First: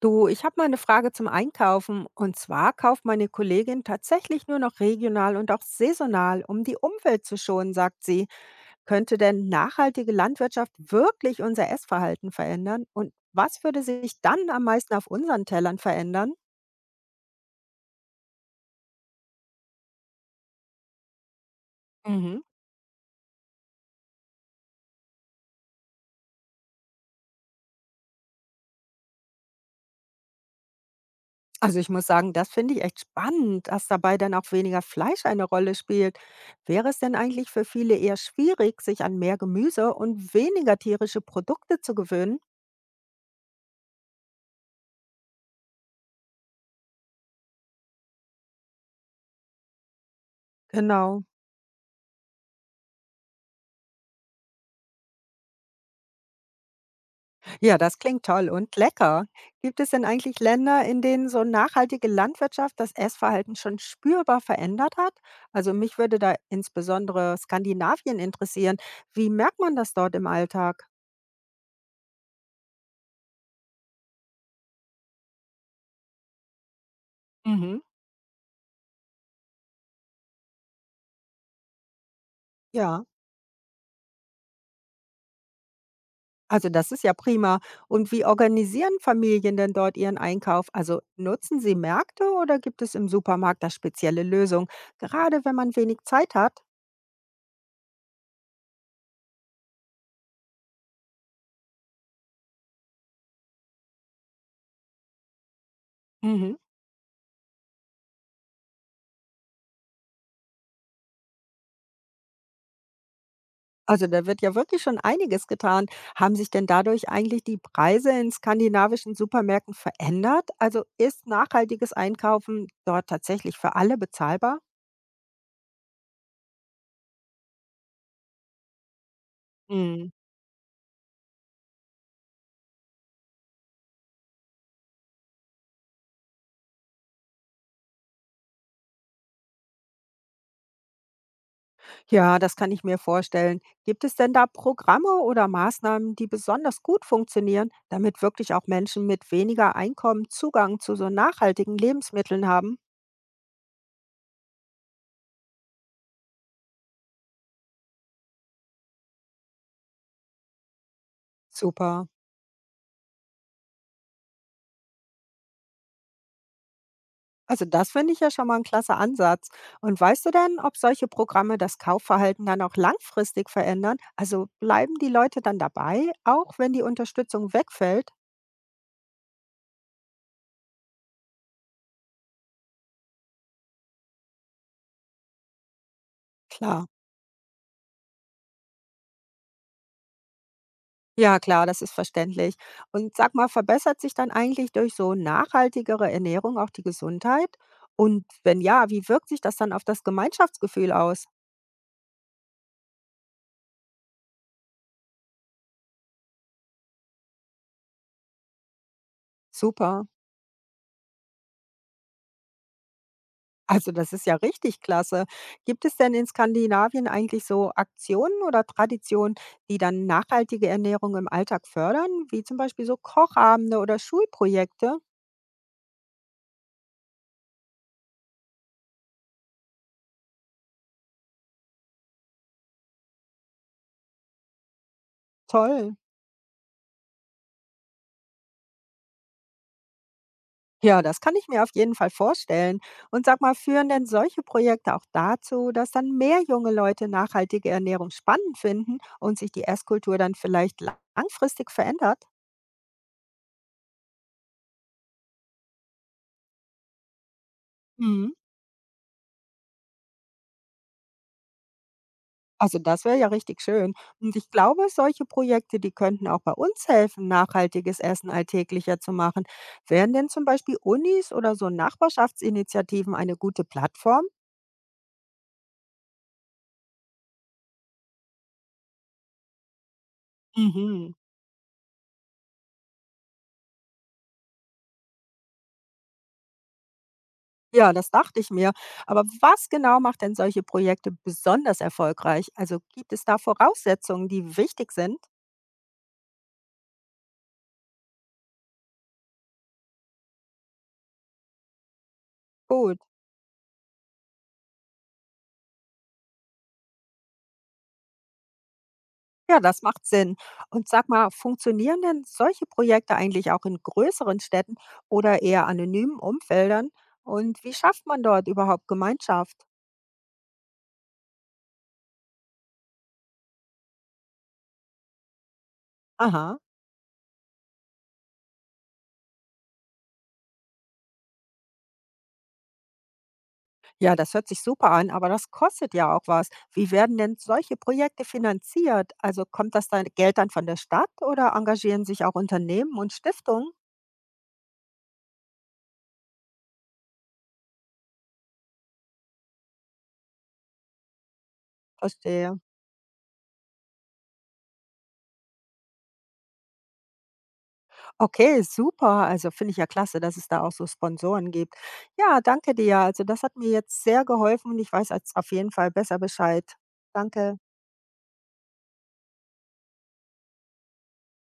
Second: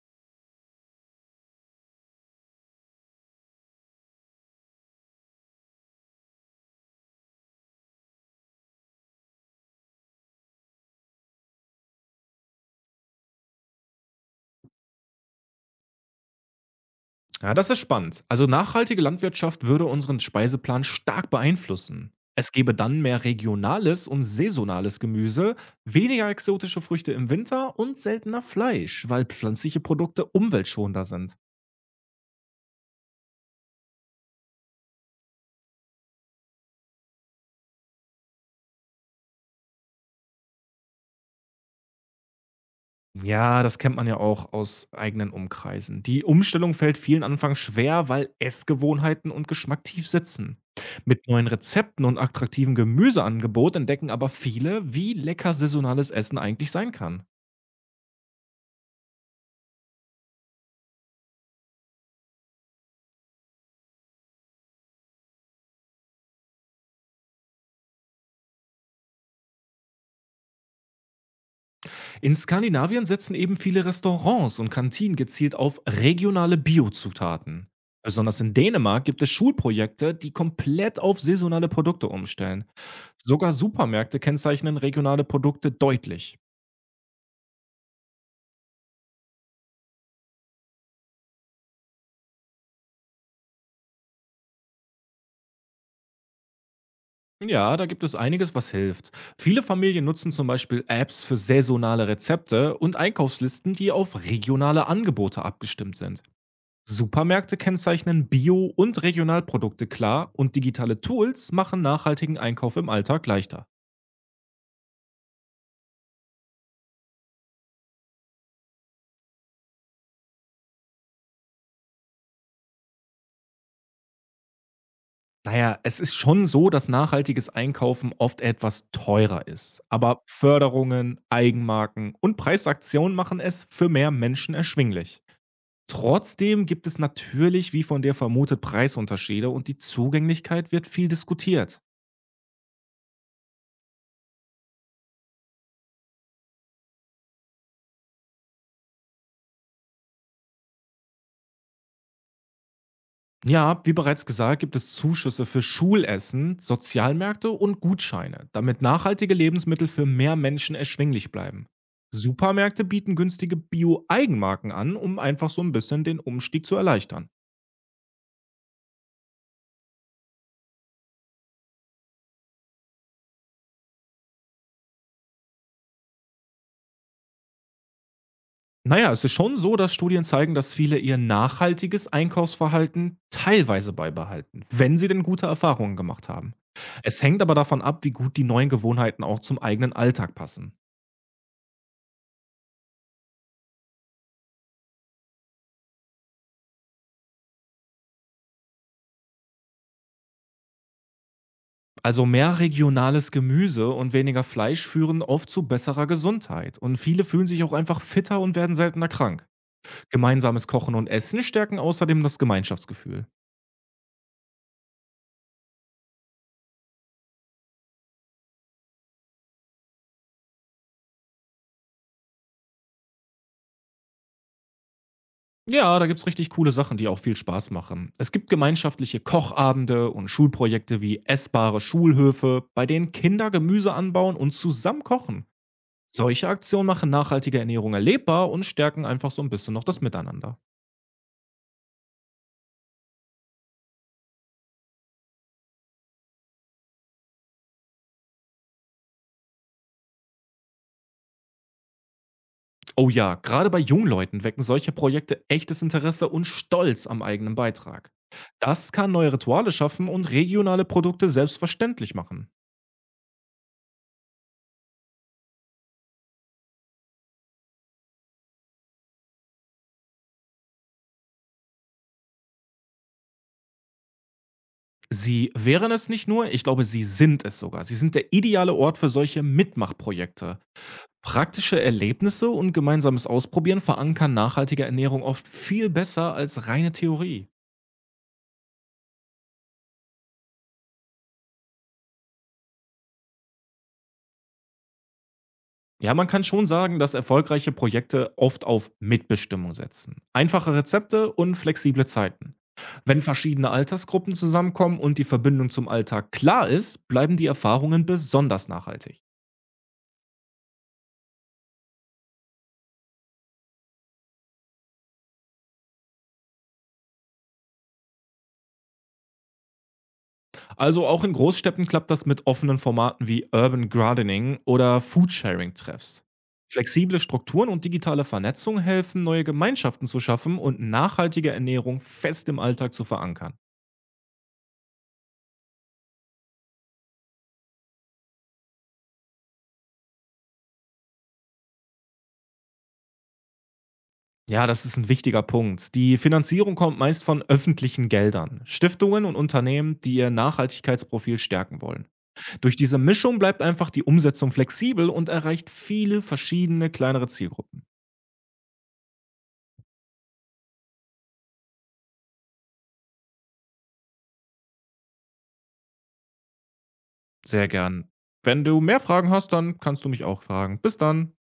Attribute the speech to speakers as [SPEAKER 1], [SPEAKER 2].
[SPEAKER 1] Du, ich habe mal eine Frage zum Einkaufen. Und zwar kauft meine Kollegin tatsächlich nur noch regional und auch saisonal, um die Umwelt zu schonen, sagt sie. Könnte denn nachhaltige Landwirtschaft wirklich unser Essverhalten verändern? Und was würde sich dann am meisten auf unseren Tellern verändern?
[SPEAKER 2] Ja, das ist spannend. Also nachhaltige Landwirtschaft würde unseren Speiseplan stark beeinflussen.
[SPEAKER 1] Mhm.
[SPEAKER 2] Es gäbe dann mehr regionales und saisonales Gemüse, weniger exotische Früchte im Winter und seltener Fleisch, weil pflanzliche Produkte umweltschonender sind.
[SPEAKER 1] Also ich muss sagen, das finde ich echt spannend, dass dabei dann auch weniger Fleisch eine Rolle spielt. Wäre es denn eigentlich für viele eher schwierig, sich an mehr Gemüse und weniger tierische Produkte zu gewöhnen?
[SPEAKER 2] Ja, das kennt man ja auch aus eigenen Umkreisen. Die Umstellung fällt vielen Anfangs schwer, weil Essgewohnheiten und Geschmack tief sitzen.
[SPEAKER 1] Genau.
[SPEAKER 2] Mit neuen Rezepten und attraktivem Gemüseangebot entdecken aber viele, wie lecker saisonales Essen eigentlich sein kann.
[SPEAKER 1] Ja, das klingt toll und lecker. Gibt es denn eigentlich Länder, in denen so nachhaltige Landwirtschaft das Essverhalten schon spürbar verändert hat? Also mich würde da insbesondere Skandinavien interessieren. Wie merkt man das dort im Alltag?
[SPEAKER 2] In Skandinavien setzen eben viele Restaurants und Kantinen gezielt auf regionale Biozutaten.
[SPEAKER 1] Mhm.
[SPEAKER 2] Besonders in Dänemark gibt es Schulprojekte, die komplett auf saisonale Produkte umstellen.
[SPEAKER 1] Ja,
[SPEAKER 2] Sogar Supermärkte kennzeichnen regionale Produkte deutlich.
[SPEAKER 1] also das ist ja prima. Und wie organisieren Familien denn dort ihren Einkauf? Also nutzen sie Märkte oder gibt es im Supermarkt da spezielle Lösungen, gerade wenn man wenig Zeit hat?
[SPEAKER 2] Ja, da gibt es einiges, was hilft. Viele Familien nutzen zum Beispiel Apps für saisonale Rezepte und Einkaufslisten, die auf regionale Angebote abgestimmt sind.
[SPEAKER 1] Mhm.
[SPEAKER 2] Supermärkte kennzeichnen Bio- und Regionalprodukte klar und digitale Tools machen nachhaltigen Einkauf im Alltag leichter.
[SPEAKER 1] Also da wird ja wirklich schon einiges getan. Haben sich denn dadurch eigentlich die Preise in skandinavischen Supermärkten verändert? Also ist nachhaltiges Einkaufen dort tatsächlich für alle bezahlbar?
[SPEAKER 2] Naja, es ist schon so, dass nachhaltiges Einkaufen oft etwas teurer ist.
[SPEAKER 1] Hm.
[SPEAKER 2] Aber Förderungen, Eigenmarken und Preisaktionen machen es für mehr Menschen erschwinglich. Trotzdem gibt es natürlich, wie von dir vermutet, Preisunterschiede und die Zugänglichkeit wird viel diskutiert.
[SPEAKER 1] Ja, das kann ich mir vorstellen. Gibt es denn da Programme oder Maßnahmen, die besonders gut funktionieren, damit wirklich auch Menschen mit weniger Einkommen Zugang zu so nachhaltigen Lebensmitteln haben?
[SPEAKER 2] Ja, wie bereits gesagt, gibt es Zuschüsse für Schulessen, Sozialmärkte und Gutscheine, damit nachhaltige Lebensmittel für mehr Menschen erschwinglich bleiben.
[SPEAKER 1] Super.
[SPEAKER 2] Supermärkte bieten günstige Bio-Eigenmarken an, um einfach so ein bisschen den Umstieg zu erleichtern.
[SPEAKER 1] Also das finde ich ja schon mal ein klasse Ansatz. Und weißt du denn, ob solche Programme das Kaufverhalten dann auch langfristig verändern? Also bleiben die Leute dann dabei, auch wenn die Unterstützung wegfällt?
[SPEAKER 2] Naja, es ist schon so, dass Studien zeigen, dass viele ihr nachhaltiges Einkaufsverhalten teilweise beibehalten, wenn sie denn gute Erfahrungen gemacht haben.
[SPEAKER 1] Klar.
[SPEAKER 2] Es hängt aber davon ab, wie gut die neuen Gewohnheiten auch zum eigenen Alltag passen.
[SPEAKER 1] Ja, klar, das ist verständlich. Und sag mal, verbessert sich dann eigentlich durch so nachhaltigere Ernährung auch die Gesundheit? Und wenn ja, wie wirkt sich das dann auf das Gemeinschaftsgefühl aus?
[SPEAKER 2] Also mehr regionales Gemüse und weniger Fleisch führen oft zu besserer Gesundheit. Und viele fühlen sich auch einfach fitter und werden seltener krank.
[SPEAKER 1] Super.
[SPEAKER 2] Gemeinsames Kochen und Essen stärken außerdem das Gemeinschaftsgefühl.
[SPEAKER 1] Also das ist ja richtig klasse. Gibt es denn in Skandinavien eigentlich so Aktionen oder Traditionen, die dann nachhaltige Ernährung im Alltag fördern, wie zum Beispiel so Kochabende oder Schulprojekte?
[SPEAKER 2] Ja, da gibt's richtig coole Sachen, die auch viel Spaß machen. Es gibt gemeinschaftliche Kochabende und Schulprojekte wie essbare Schulhöfe, bei denen Kinder Gemüse anbauen und zusammen kochen.
[SPEAKER 1] Toll.
[SPEAKER 2] Solche Aktionen machen nachhaltige Ernährung erlebbar und stärken einfach so ein bisschen noch das Miteinander.
[SPEAKER 1] Ja, das kann ich mir auf jeden Fall vorstellen. Und sag mal, führen denn solche Projekte auch dazu, dass dann mehr junge Leute nachhaltige Ernährung spannend finden und sich die Esskultur dann vielleicht langfristig verändert?
[SPEAKER 2] Oh ja, gerade bei Jungleuten wecken solche Projekte echtes Interesse und Stolz am eigenen Beitrag. Das kann neue Rituale schaffen und regionale Produkte selbstverständlich machen.
[SPEAKER 1] Also das wäre ja richtig schön. Und ich glaube, solche Projekte, die könnten auch bei uns helfen, nachhaltiges Essen alltäglicher zu machen. Wären denn zum Beispiel Unis oder so Nachbarschaftsinitiativen eine gute Plattform?
[SPEAKER 2] Sie wären es nicht nur, ich glaube, sie sind es sogar. Sie sind der ideale Ort für solche Mitmachprojekte.
[SPEAKER 1] Mhm.
[SPEAKER 2] Praktische Erlebnisse und gemeinsames Ausprobieren verankern nachhaltige Ernährung oft viel besser als reine Theorie.
[SPEAKER 1] Ja, das dachte ich mir. Aber was genau macht denn solche Projekte besonders erfolgreich? Also gibt es da Voraussetzungen, die wichtig sind?
[SPEAKER 2] Ja, man kann schon sagen, dass erfolgreiche Projekte oft auf Mitbestimmung setzen. Einfache Rezepte und flexible Zeiten.
[SPEAKER 1] Cool.
[SPEAKER 2] Wenn verschiedene Altersgruppen zusammenkommen und die Verbindung zum Alltag klar ist, bleiben die Erfahrungen besonders nachhaltig.
[SPEAKER 1] Ja, das macht Sinn. Und sag mal, funktionieren denn solche Projekte eigentlich auch in größeren Städten oder eher anonymen Umfeldern? Und wie schafft man dort überhaupt Gemeinschaft?
[SPEAKER 2] Also auch in Großstädten klappt das mit offenen Formaten wie Urban Gardening oder Foodsharing-Treffs.
[SPEAKER 1] Aha,
[SPEAKER 2] Flexible Strukturen und digitale Vernetzung helfen, neue Gemeinschaften zu schaffen und nachhaltige Ernährung fest im Alltag zu verankern.
[SPEAKER 1] ja, das hört sich super an, aber das kostet ja auch was. Wie werden denn solche Projekte finanziert? Also kommt das dann Geld dann von der Stadt oder engagieren sich auch Unternehmen und Stiftungen?
[SPEAKER 2] Ja, das ist ein wichtiger Punkt. Die Finanzierung kommt meist von öffentlichen Geldern, Stiftungen und Unternehmen, die ihr Nachhaltigkeitsprofil stärken wollen.
[SPEAKER 1] Verstehe.
[SPEAKER 2] Durch diese Mischung bleibt einfach die Umsetzung flexibel und erreicht viele verschiedene kleinere Zielgruppen.
[SPEAKER 1] Okay, super. Also finde ich ja klasse, dass es da auch so Sponsoren gibt. Ja, danke dir. Also das hat mir jetzt sehr geholfen und ich weiß jetzt auf jeden Fall besser Bescheid. Danke.
[SPEAKER 2] Sehr gern. Wenn du mehr Fragen hast, dann kannst du mich auch fragen. Bis dann.